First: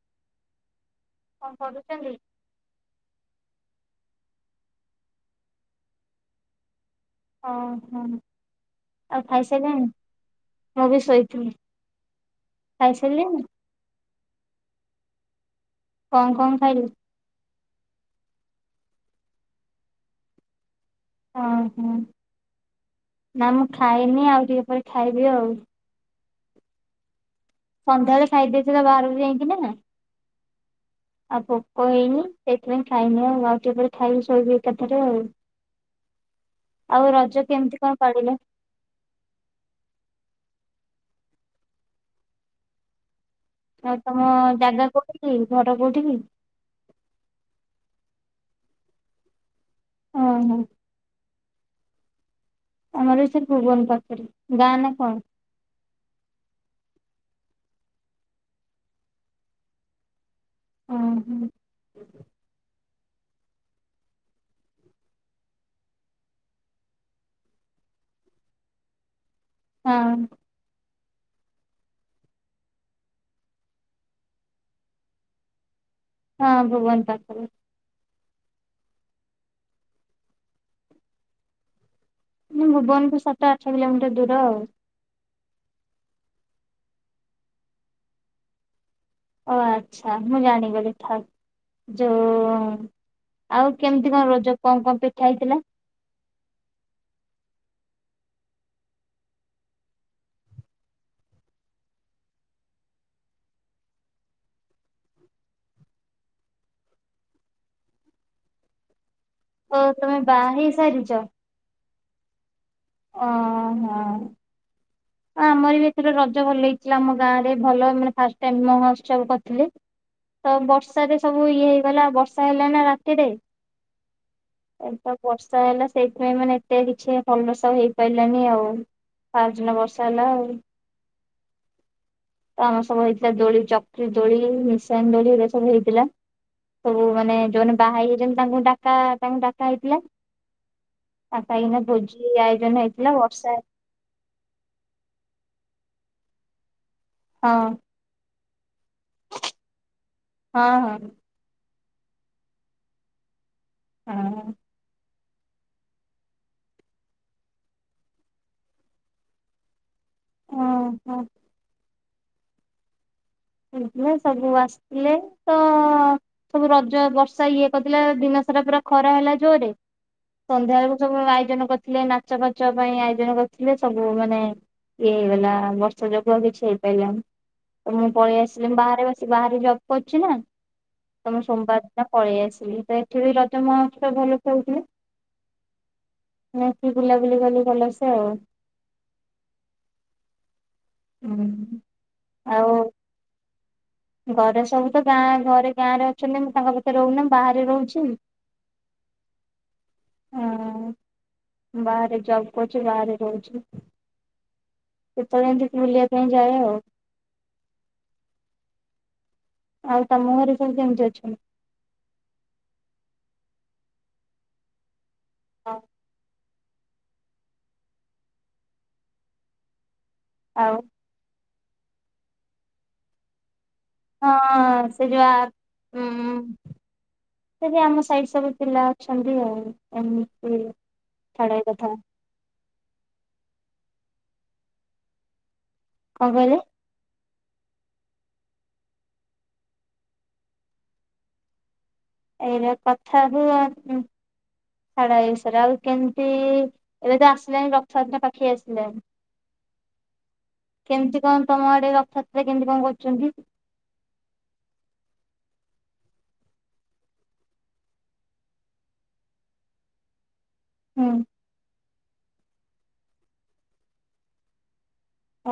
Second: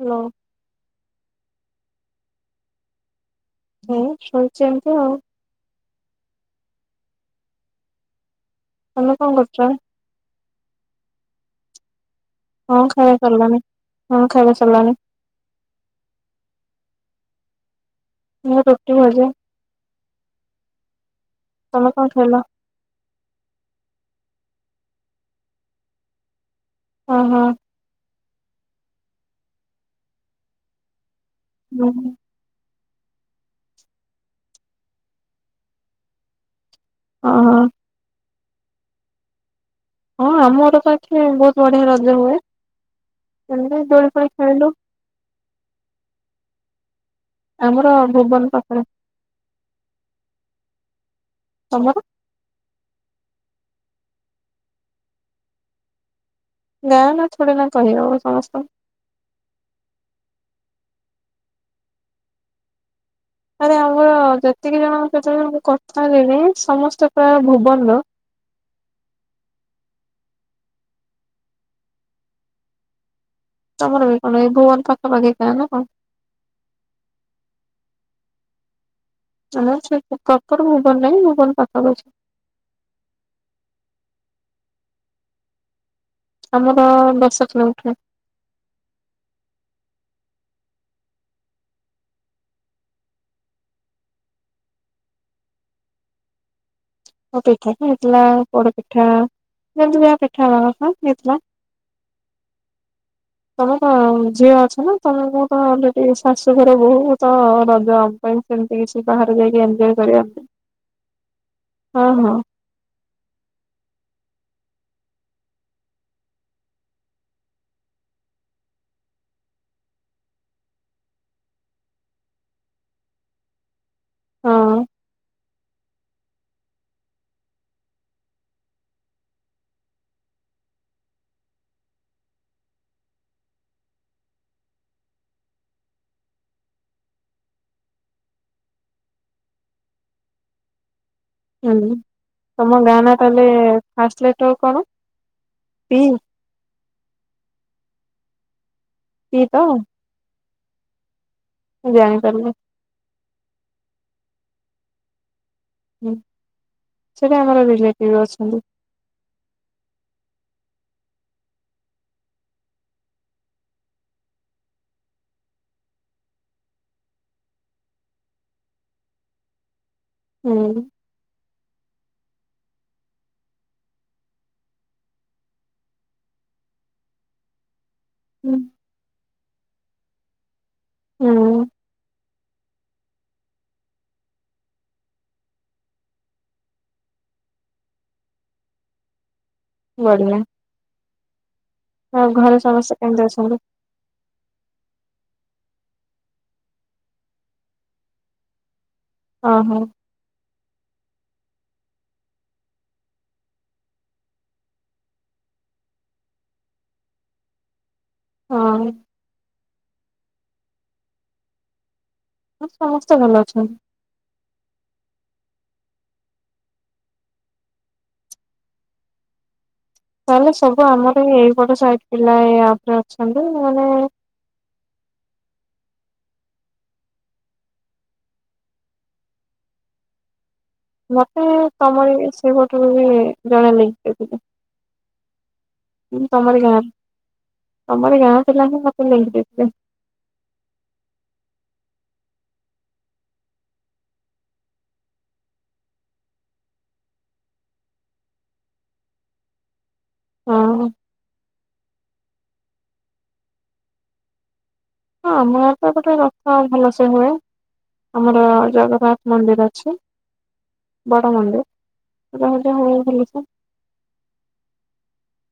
Hello. କଣ କରୁଚନ୍ତି? ମୁଁ ଶୋଇଚି ଏମିତି ଆଉ। ଓହୋ ତମେ ଆଉ କଣ କରୁଛ ଖାଇସାରିଲେଣି ମୁଁ ବି ଶୋଇଥିଲି। ହଁ ଖାଇବା ଖାଇସାରିଲେଣି? ସରିଲାଣିି। ହଁ ଖାଇବା ସରିଲାଣି। କଣ କଣ ଖାଇଲେ? ମୁଁ ରୁଟି ଭଜା। ଓ ହୋ ତମେ କଣ ଖାଇଲ ନା ମୁଁ ଖାଇନି ଆଉ ଟିକେ ପରେ ଖାଇବି ଆଉ। ଅ ହ। ସନ୍ଧ୍ୟାବେଳେ ଖାଇଦେଇଛି ନା ବାହାରକୁ ଯାଇକି ନା। ଆଉ ଭୋକ ହୁଁ ହେଇନି ସେ ସେଥିପାଇଁ ଖାଇନି ଆଉ। ଆଉ ଟିକେପରେ ଖାଇବି ଶୋଇବି ଏକାଥରେ ଆଉ। ଆଉ ରଜ ଓହୋ ହଁ କେମିତି କଣ ପାଳିଲେ? ହଁ ଆମର ତ ଏଠି ବହୁତ ବଢିଆ ରଜ ହୁଏ। ଏମିତି ଆଉ ଦୋଳି ତମ ଫୋଳି ଖେଳିଲୁ। ଜାଗା କୋଉଠି କି? ଘର କୋଉଠି କି? ଆମର ଭୁବନ ପାଖରେ। ଅ ହଁ। ତମର? ଆମର ବି ସେଇ ଭୁବନ ପାଖରେ। ଗାଁ ନା କଣ? ଗାଁ ନା ଥୋଡୀ ନା କହିହବ ସମସ୍ତଙ୍କୁ। ଉଁ ହୁଁ। ଆରେ [inaudible] ଆମର ଯେତିକି ଜଣ କେତେ ଜଣ କଥା ହେଲିଣି ସମସ୍ତେ ପ୍ରାୟ ଭୁବନର। ହଁ। ତମର ବି କଣ ଏ ଭୁବନ ପାଖା ପାଖି ଗାଁ ନା କଣ? ହଁ ଭୁବନ ପାଖ ପାଖି। ନା ସେ ପ୍ରପର ଭୁବନ ନାଇଁ ଭୁବନ ପାଖାପାଖି। ଭୁବନଠୁ ସାତ ଆଠ କିଲୋମିଟର ଦୂର ଆଉ। ଆମର ଦଶ କିଲୋମିଟର। ଓ ଆଚ୍ଛା ମୁଁ ଜାଣି ଗଲି ଠା ଯୋଉ ଆଉ କେମିତି କଣ ରଜ କଣ କଣ ପିଠା ହେଇଥିଲା? ଅପେକ୍ୟା ହେଇଥିଲା ପୋଡ ପିଠା ଯେମିତି ଯା ପିଠା ହବ କଥା ହେଇଥିଲା। [unintelligible] ତମର ଝିଅ ଅଛି ନା ତମେ ମୁ ତ ଅଲରେଡି ଶାଶୁଘର ବହୁତ ରଜ ଆମ ପାଇଁ ସେମତି କିଛି ବାହରେ ଯାଇକି ଓ ଏନଜୟ ତମେ କରିବା ବାହା ପାଇଁ ହେଇ ସାରିଛ ହୁଁ ହୁଁ। ଓହୋ ଆ ଆମର ବି ଏ ରଜ ଭଲ ହେଇଥିଲା ଆମ ଗାଁରେ ଭଲ ମାନେ ଫାଷ୍ଟ ଟାଇମ୍ ମହଉର୍ତ୍ସବ କରିଥିଲେ। ତ ବର୍ଷାରେ ସବୁ ଇଏ ହେଇଗଲା ବର୍ଷା ହେଲା ନା ରାତିରେ। ହଁ ଏ ତ ବର୍ଷା ହେଲା ସେଇଥିପାଇଁ ମାନେ ଏତେ କିଛି ଭଲ ସେ ତ ହେଇପାରିଲାନି ଆଉ ତାର ଜିନ ବର୍ଷା ହେଲା ଆଉ। ତ ଆମର ସବୁ ହେଇଥିଲା ଦୋଳି ଚକ୍ରି ଦୋଳି ମିସନ ଦୋଳି ଏ ସବୁ ହେଇଥିଲା। ସବୁ ମାନେ ଯୋଉ ବାହା ହେ ହେଇ ତାଙ୍କୁ ଡା ତାଙ୍କୁ ଡାକା ହେଇଥିଲା। ତାଙ୍କ ପାଇଁ ନ ଏ ହୁଁ। ଭୋଜି ତମ ଆୟୋଜନ ଗାଁ ହେଇଥିଲା ନା ତାହେଲେ ବର୍ଷା ଫାସଲେଟର କଣ ପି? ହଁ। ପି ତ? ହଁ ହଁ। ମୁଁ ଜାଣିପାରିଲି। ହୁଁ। ହଁ ସେଟା ଆମର [unintelligible] ଅଛନ୍ତି। ଓହୋ ସବୁ ଆସିଥିଲେ ତ ସବୁ ରଜ ବର୍ଷା ଇଏ କରିଥିଲା ଦିନ ପୁରା ଖରା ହେଲା ଜୋରେ ହୁଁ ସନ୍ଧ୍ୟାବେଳ ସବୁ ଆୟୋଜନ କରିଥିଲେ ନାଚ ଫାଚ ପାଇଁ ଆୟୋଜନ କରିଥିଲେ ସବୁ ଇଏ ମାନେ ଇଏ ହେଇଗଲା ବର୍ଷ ଯୋଗୁ ଆଉ କିଛି ହେଇପାରିଲଲାନି ତ ମୁଁ ପଳେଇ ହୁଁ ଆସିଲି ବାହାରେ ଆସି ବାହାରେ ଜବ୍ କରିୁଛି ନା ତମେ ହୁଁ। ସୋମବାର ନା ପଳେଇ ଆସିଲି ତ ଏଠି ବି ରଜ ମହଉର୍ତ୍ସବ ଭଲ ସେ ହୋଉଥିଲା। ନା କି ବୁଲାବୁଲି କଲ ଭଲ ସେ ଆଉ ବଢିଆ ହୁଁ [inaudible] ଆଉ ଘରେ ସମସ୍ତେ କେମତି ଅଛନ୍ତି? ଘରେ ସବୁ ତ ଗାଁ ଘରେ ଗାଁରେ ଅଛନ୍ତି ମୁଁ ତାଙ୍କ ଭିତରେ ରହୁନି ମୁଁ ବାହାରେ ରହୁଛି। ଅ ହଁ। ହଁ ବାହାରେ ଜବ କରିଛି ବାହାରେ ରହୁଛି। କେତେବେଳେ ଏମତି ବୁଲିବା ପାଇଁ ଯାଏ ଆଉ। ହଁ। ଆଉ ତମ ଘରେ ସବୁ କେମତି ଅଛନ୍ତି? ସମସ୍ତେ ଭଲ ଅଛନ୍ତି। [inaudible] ହଁ। ତାହେଲେ ଆଉ ସବୁ ଆମର ଏଇ ବଡ ସାଇଟ ପିଲା ପରେ ଅଛନ୍ତି ମାନେ ହଁ ସେ ଯା ଆପ ହୁଁ। [inaudible] ସେଠି ଆମ ସାଇଡ ସବୁ ପିଲା ଅଛନ୍ତି। ଆଉ ଏମିତି ମତେ ଛାଡ ଏଇ କଥା ତମର ସେ। [unintelligible] ଉଁ ତମରି କଣ କହିଲେ ଗାଁ ରୁ। ତମରି ଗାଁ ଥିଲା ମତେ ନେଇକି ଯାଇଥିଲ। ଏଇରେ କଥା ହୁଅ ଉଁ। [unintelligible] ଆଉ କେମିତି ଏବେ ତ ଆସିଲାଣି ରଥ ଯାତ୍ରା ତ ପାଖେଇ ଆସିଲେଣି। ହଁ [inaudible] ହଁ କେମିତି କଣ ତମ ଆଡେ ରଥ ସେ କେମିତି କଣ କରୁଛନ୍ତି? [inaudible] ହଁ ଆମ ଆ ତ ଗୋଟେ ରଥ ଭଲ ସେ ହୁଏ। ଆମର ଜଗନ୍ନାଥ ମନ୍ଦିର ଅଛି। ହୁଁ। ବଡ଼ ମନ୍ଦିର ପୂଜା ଫୁଜା ହୁଏ ଭଲସେ। [inaudible]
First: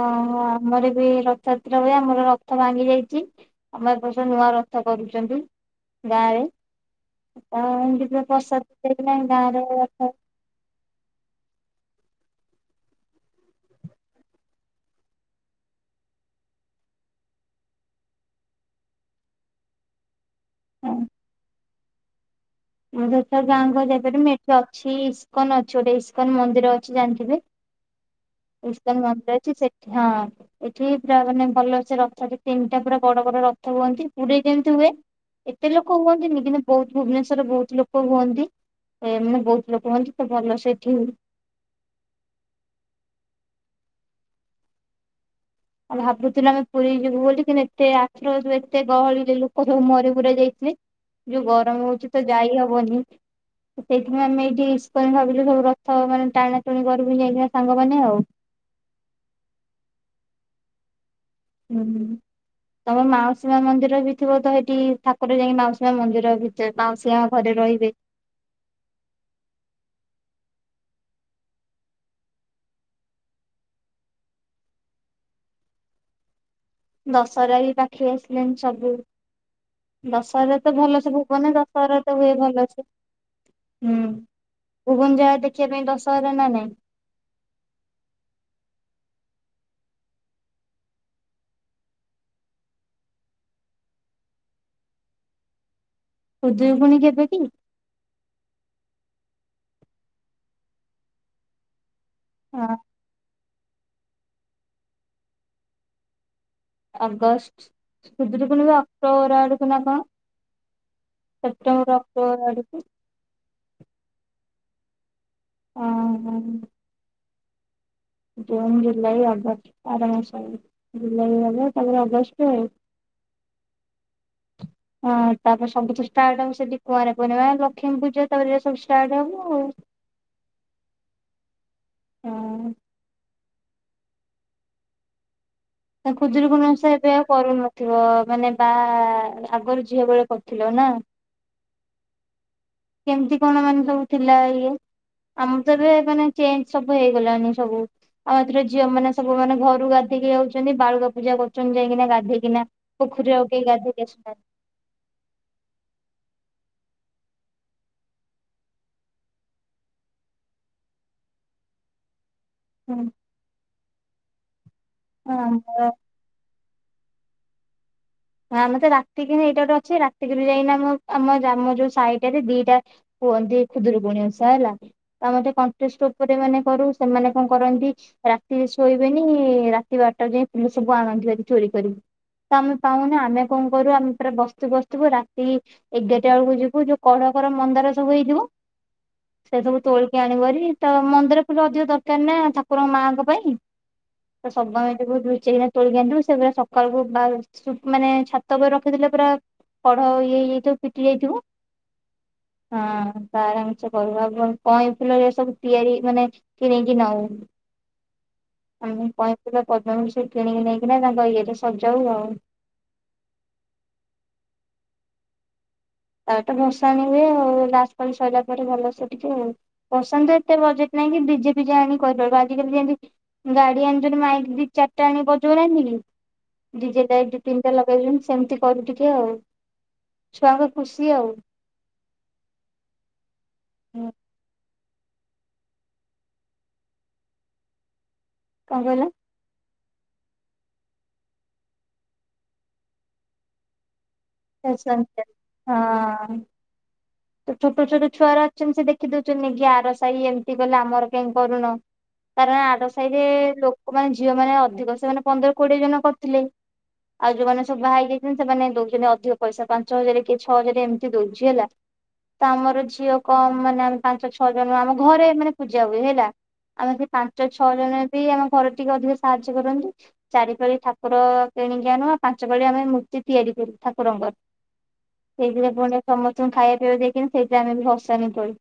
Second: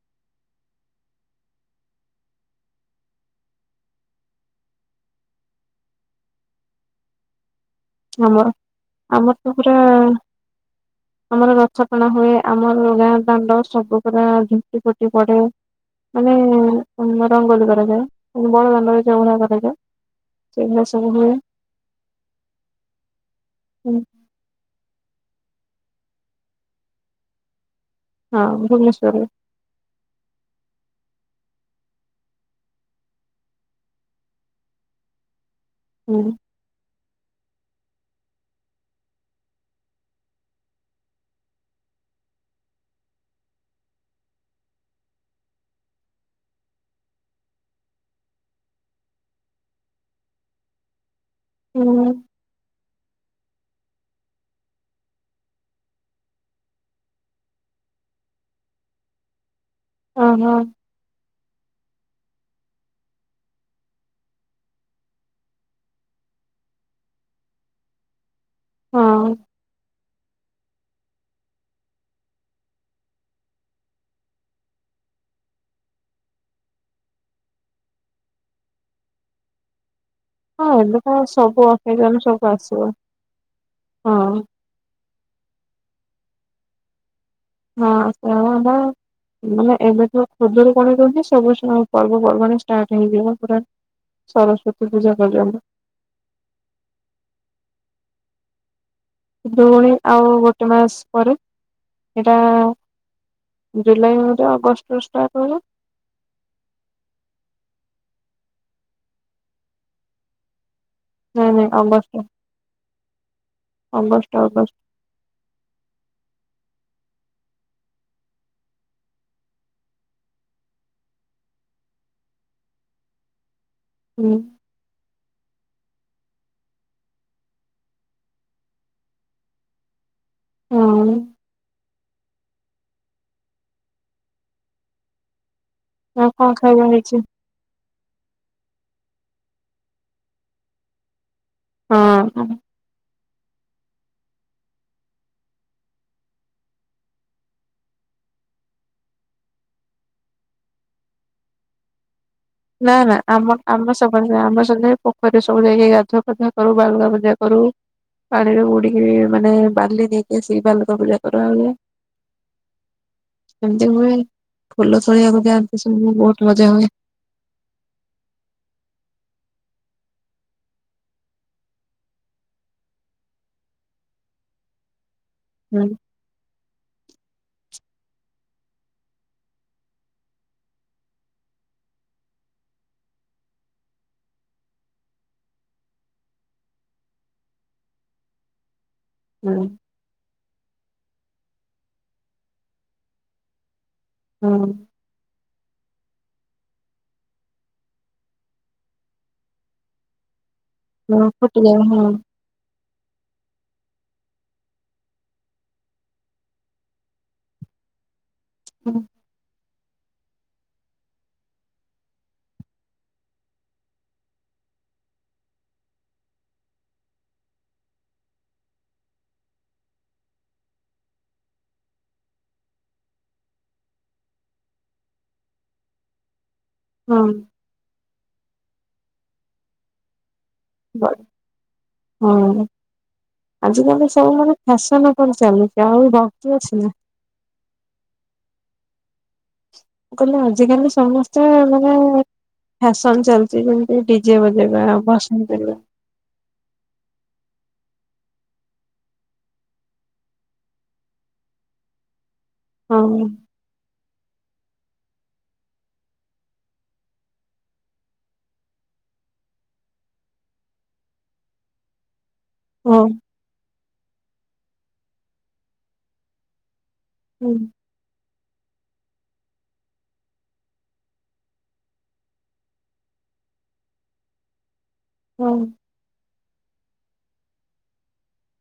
ଓହୋ ଆମର ବି ରଥଯାତ୍ରା ହୁଏ ଆମର ରଥ ଭାଙ୍ଗି ଯାଇଛି ଆମର ଏ ବର୍ଷ ନୂଆ ରଥ କରୁଛନ୍ତି ଗାଁରେ। [inaudible] ପୁରା ଆମର ପ୍ରସାଦ ଦେଇକିନା ଆମର ତ ଗାଁରେ ପୁରା ରଥ ଆମର ଗଛ ଣା ହୁଏ ଆମର ଗାଁ ଦାଣ୍ଡ ସବୁ ପୁରା ଝୋଟି ଫୁଟି ପଡେ। ମାନେ ମ ରଙ୍ଗୋଲି କରାଯାଏ ବଡଦାନରେ ଝଉଣା କରାଯାଏ। ସେଇ ସବ ହୁଏ। ମୁଁର ଗାଁ ଘର ଯେପାର ମେଠ ଅଛି ଇସ୍କନ ଅଛି ଗୋଟେ ଇସ୍କନ ମନ୍ଦିର ଅଛି ଜାଣିଥିବେ? ହଁ ଇସ୍କନ ଭୁବନେଶ୍ୱରରେ ମନ୍ଦିର ଅଛି ସେଠି ହଁ ଏଠି ପୁରା ମାନେ ଭଲ ସେ ରଥ ଟ ତିନିଟା ପୁରା ବଡ ବଡ ରଥ ହୁଅନ୍ତି ପୁରୀ ଯେମିତି ହୁଏ। ସେ ଲୋକ ହୁଁ ହୁନ୍ତିନି କି ବହୁତ ଭୁବନେଶ୍ୱ ରେ ବହୁତ ଲୋକ ହୁଅନ୍ତି ଏ ବହୁତ ଲୋକ ହୁଅନ୍ତି ତ ଭଲ ସେଇଠି [inaudible] ଆଉ ଭାବୁଥିଲୁ ଆମେ ପୁରୀ ଯିବୁ ବୋଲି କିନ୍ତୁ ଏତେ ଆଶ୍ରୟ ଏତେ ଗହଳି ଲୋକ ସବୁ ମରି ମୁରା ଯାଇଥିଲେ। ଯୋଉ ଗରମ ହୁଁ ହଉଛି ତ ଯାଇ ହବନି। ସେଇଥିପଁ ଆମେ ଏଇଠି ୟଜ ଭାବିଲୁ ସବୁ ରଥ ମାନେ ଟାଣା ଟୁଣି କରିବୁ ଯାଇଥିବା ସାଙ୍ଗମାନେ ଆଉ। [inaudible] ହ ହଁ। ହୁଁ ହୁଁ। ତମେ ମାଉସୀମା ମନ୍ଦିର ବି ଥିବ ତ ସେଇଠି ଠାକୁର ଯାଇକି ମାଉସୀମା ମନ୍ଦିର ଭିତରେ ମାଉସୀମା ଘରେ ରହିବେ। ହଁ। ଦଶହରା ବି ପାଖି ଆସିଲାଣି ସବୁ। ଦଶହରା ହଁ ତ ଏବେ ଭଲ ସେ ଭୁବନ ସବୁ ଦଶହରା ତ ଅକେଜନ ହୁଏ ସବୁ ଭଲ ସେ। ଆସିବ ହୁଁ ହଁ ଭୁବନ ଜାଗା ଦେଖିବା ପାଇଁ ଦଶହରା ନା ନାଇଁ? ହଁ ସେ। [unintelligible] ମାନେ ଏବେ ତ ଖୋଦରୁ କଣ ଦହୁଛି ସବୁ ପର୍ବପର୍ବାଣି ଷ୍ଟାର୍ଟ ହେଇଗଲା ପୁରା ସରସ୍ଵତୀ ପୂଝା ପର୍ୟ୍ୟନ୍ତ। ଉଦୟପୁଣି କେବେ କି? ଭୁଉଣୀ ଆଉ ଗୋଟେ ମାସ ପରେ। ହଁ। ଜୁଲାଇ ମ ଅଗଷ୍ଟରେ ଷ୍ଟାର୍ଟ ହେଲା। ଆଗଷ୍ଟ ଖୁଦ୍ରୁ୍କୁଣୀ ବା ଅକ୍ଟୋବର ଆଡ଼କୁ ନା କ? ନାଇଁ ନାଇଁ ସେପ୍ଟେମ୍ବର ଅଗଷ୍ଟ ଅକ୍ଟୋବର ଆଡ଼କୁ। August August. ହଁ ହ। ଜୁନ୍ ଜୁଲାଇ ଅଗଷ୍ଟ ବାର ମାସ ଜୁଲାଇ ଅଗଷ୍ଟ ତାରେ ଅଗଷ୍ଟ ଏ। [inaudible] ହୁଁ। ହଁ ତାପରେ ସବୁ ତ ଷ୍ଟାର୍ଟ ହବ ସେଠି କୁଆଁରେ ପୂର୍ଣିମା ଲକ୍ଷ୍ମୀ ପୂଜା ତାପରେ ସବୁ ଷ୍ଟାର୍ଟ ହବ ଆଉ। [inaudible] ହଁ। ଆଁ ତମେ ଆଉ କଣ ଖୁଦୁରୁକୁଣୀ ଖାଇବା ଓଷା ହେଇଛି ପ୍ରାୟ କରୁନଥୁବ ମାନେ ବା ଆ-ଆଗରୁ ଝିଅ ବେଳେ କରୁଥୁଲ ନା? ହଁ। କେମତି କଣ ମାନେ ସବୁ ଥିଲା ଇଏ? ଆମର ତ ଏବେ ମାନେ ଚେଞ୍ଜ ସବୁ ହେଇଗଲାଣିି ସବୁ। ଆଉ ଏଥର ଝିଅମାନେ ସବୁ ମାନେ ଘରୁ ଗାଧେଇକି ଯାଉଛନ୍ତି ବାଳୁକା ପୂଜା କରୁଛନ୍ତି ଯାଇକିନା ଗାଧେଇ ନା ନା ଆମର ଆମେ ସମସ୍ତେ ଆମେ ସବୁ ପୋଖରୀ ସବୁ ଯାଇକି ଗାଧୁଆ ପାଧୁଆ କରୁ ବାଲୁକା ପୂଜା କରୁ। ପାଣିରେ ବୁଡିକି ମାନେ ବାଲି ନେଇକି ଆସିକି ବାଲୁକା ପୂଜା କରାହୁଏ। ଏମିତି ହୁଏ ଫୁଲ ତୋଳିବାକୁ ଯାଆନ୍ତି ଆମର ସବୁ ବୋହୁତ ମଜା ହୁଏ। ଆ ଆମେ ତ ରାତିକୁ ହିଁ ଏଇଟା ଗୋଟେ ଅଛି ରାତିକିରୁ ଯାଇକିନା ମୁଁ ଆମ ଯାମୁ ଯୋଉ ସାଇଟାରେ ଦିଟା କୁହନ୍ତି ଖୁଦୁରୁକୁଣୀ ଓଷା ହେଲା ତ ଆମେ ତ ହୁଁ କଣ୍ଟେଷ୍ଟେ ଏପଟେ ମାନେ କରୁ ସେମାନେ କଣ କରନ୍ତି ରାତିରେ ଶୋଇବେନି ରାତି ବାରଟାରୁ ଯାଇଁ ଫୁଲ ସବୁ ଆଣନ୍ତି ଭାରି ଚୋରି କରିକି। ତମେ ପାଉନୁ ଆମେ ଆଉ କଣ କରୁ ଆମେ ପୁରା ବସଥିବୁ ବସଥିବୁ ରାତି ଏଗାରଟା ବେଳକୁ ଯିବୁ ଯୋଉ କଢକଢ ମନ୍ଦାର ସବୁ ହେଇଥିବ ହୁଁ ସେ ସବୁ ତୋଳିକି ଆଣିବୁ ଭାରି ତ ମନ୍ଦାର ଫୁଲ ଅଧିକ ଦରକାରନା ଠାକୁର ମାଆଙ୍କ ପାଇଁ। ତ ସବୁ ହୁଁ। ଆମେ ଫୁଲକୁ ଲୁଚେଇକିନା ତୋଳିକି ଆଣିଥିବୁ ସେଗୁଡା ସକାଳକୁ ମାଳ ଶୁ-ମାନେ ଛାତ ଉପରେ ରଖିଦେଲେ ପୁରା କଢ ଇଏ ହେଇ ଯାଇଥିବ। ହଁ ଫୁଟିଯାଏ ହଁ। ହଁ ତା ଆରାମସେ କରିହବ କଇଁ ଫୁଲରେ ସବୁ ତିଆରି ମାନେ କିଣିକି ନାଉଁ। ହଁ ଆମେ କଇଁଫୁଲ ପଦ୍ମଫୁଲ ସବୁ କିଣିକି ନେଇକିନା ତାଙ୍କ ଇଏରେ ସଜାଉ ଆଉ। ତାପରେ ଭସାଣି ହୁଏ ଆଉ ଲାଷ୍ଟ ପାଳି ସରିଲା ପରେ ଭଲସେ ଟିକେ ଆଉ ଭସାଣି ତ ଏତେ ବଜେଟ୍ ଆଣିକି ଡିଜେ ଫିଜେ ଆଣିକି କରିପାରିବୁ ଆଜିକାଲି ଯେମିତି ଗାଡି ଆଣିଛନ୍ତି ମାଇକ୍ ଦି ଚାରିଟା ଆଣିକି ବଜଉ ନାହାନ୍ତି କି? ଡିଜେ ହଁ। ଲାଇଟ୍ ଦି ତିନିଟା ଲଗେଇଛନ୍ତି ସେମିତି କରୁ ଟିକେ ଆଉ ଛୁଆ ଙ୍କ [unintelligible] ହଁ ଆଜିିକାଲି ସବୁମାନେ [unintelligible] ଚାଲୁଛି ଆଉ ଭକ୍ତି ଅଛି ନା କଣ କହିଲ? ମୁଁ କହିଲି ଆଜିିକାଲି ସମସ୍ତେ ମାନେ ଫ୍ୟାସନ ଚାଲିଛି ଯେମିତିକି ଡି ଡିଜେ ବଜେଇବା ଆଉ ପସନ୍ଦ କରିବା। ହଁ। ତ ଛୋଟ ଛୋଟ ଛୁଆଅରା ଅଛନ୍ତି ସେ ଦେଖିଦଉଛନ୍ତି କି ଆର ସାହି ଏମିତି କଲେ ଆମର କାଇଁ କରୁନ? କାରଣ ଆର ହଁ ସାହି ରେ ଲୋକମାନେ ଝିଅମାନେ ଅଧିକ ସେମାନେ ପନ୍ଦର କୋଡିଏ ଜଣ କରିଥିଲେ। ଆଉ ଯୋଉମାନେ ସବୁ ବାହା ହେଇଯାଇଛନ୍ତି ସେମାନେ ଦଉଛନ୍ତି ଅଧିକ ପଇସା ପାଞ୍ଚ ହଜାର କି ଛଅ ହଜାର ଏମିତି ଦଉଛି ହେଲା। ତ ଆମର ହଁ ଝିଅ କମ୍ ମାନେ ଆମେ ପାଞ୍ଚ ଛଅ ଜଣ ଆମ ଘରେ ମାନେ ପୂଜା ହୁଏ ହେଲା। ଆମେ ବି ପାଞ୍ଚ ହଁ ଛଅ ଜଣରେ ବି ଆମେ ଘର ଟିକେ ଅଧିକ ସାହାଯ୍ୟ କରନ୍ତି। ଚାରିପାଳି ଠାକୁର କିଣିକି ଆଣୁ ପାଞ୍ଚପାଳି ଆମେ ମୂର୍ତ୍ତି ତିଆରି ଠାକୁରଙ୍କର ହଁ। ସେଇଥିରେ ପୁଣି ସମସ୍ତଙ୍କୁ ଖାଇ ପିବା ଦେଇକି ନା ସେଇଥିରେ ଆମେ ବି ଭସାଣି କରୁ।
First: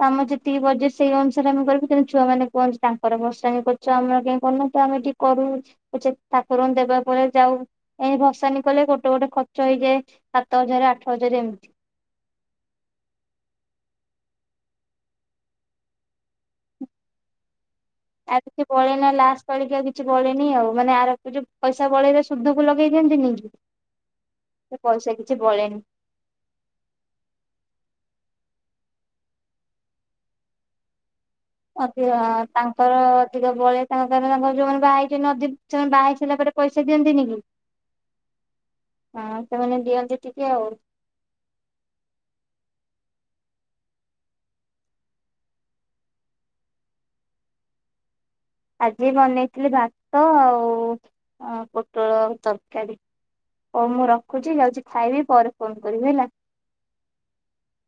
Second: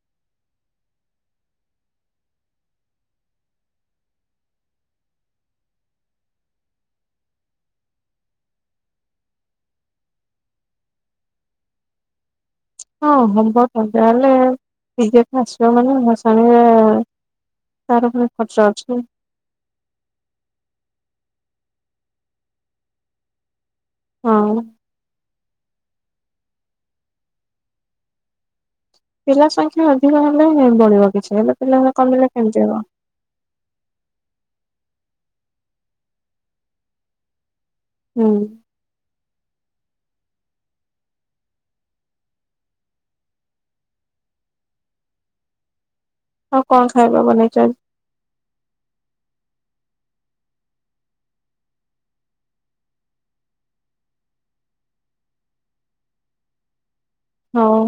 ତ ଆମେ ଯେତିକି ବଜେଟ୍ ସେଇ ଅନୁସାରେ ଆମେ କରିବୁ ତେଣୁ ଛୁଆମାନେ କୁହନ୍ତି ତାଙ୍କର ଭସାଣି କରୁଛ ଆମର କାଇଁ କରୁନ ତ ଆଉ ଏଠି କରୁ ପଛେ [unintelligible] ଦେବା ପରେ ଯାଉ। ଏମିତି ଭସାଣି କଲେ ଗୋଟେ ଗୋଟେ ଖର୍ଚ୍ଚ ହେଇଯାଏ। ସାତ ହଜାର ଆଠ ହଜାର ଏମିତି ହଁ ହବ ତ ଯାହେଲେ ଡିଜେ ତ ଆସିବ ମାନେ ଭସାଣିରେ ତାର ପୁଣି ଆଉ ଖର୍ଚ୍ଚ କିଛି ଅଛି ବଳେନା ଲାଷ୍ଟ ପାଳିକି ଆଉ କିଛି ବଳେନି ଆଉ ମାନେ ଆର ବର୍ଷ ଯଉ ପଇସା ବଳେଇଲେ ସୁଧକୁ ଲଗେଇ ଦିଅନ୍ତିନି କି, ହଁ। ସେ ପଇସା କିଛି ବଳେନି। ପିଲା ସଂଖ୍ୟା ଅଧିକ ହେଲେ ବଳିବ। କିଛି ହେଲେ ପିଲା ଅଧିକ କମିଲେ କେମିତି ହବ ତାଙ୍କର ଅଧିକ ବଳେ ତାଙ୍କ ତାଙ୍କର ଯୋଉମାନେ ବାହା ଟଏ ନଦୀ ସେମାନେ ବାହା ହେଇ ସାରିଲା ପରେ ପଇସାିଅନ୍ତିନି କି। ହୁଁ। ହଁ ସେମାନେ ଦିଅନ୍ତି ଟିକେ ଆଉ। ଆଉ କଣ ଖାଇବା ବନେଇଚ ଆଜି? ଆଜି ବନେଇଥିଲି ଭାତ, ଆଉ ପୋଟଳ ତରକାରୀ। ହଉ ମୁଁ ରଖୁଛି ଯାଉଛି ଖାଇବି ପରେ ଫୋନ କରିବି ହେଲା। ହଉ।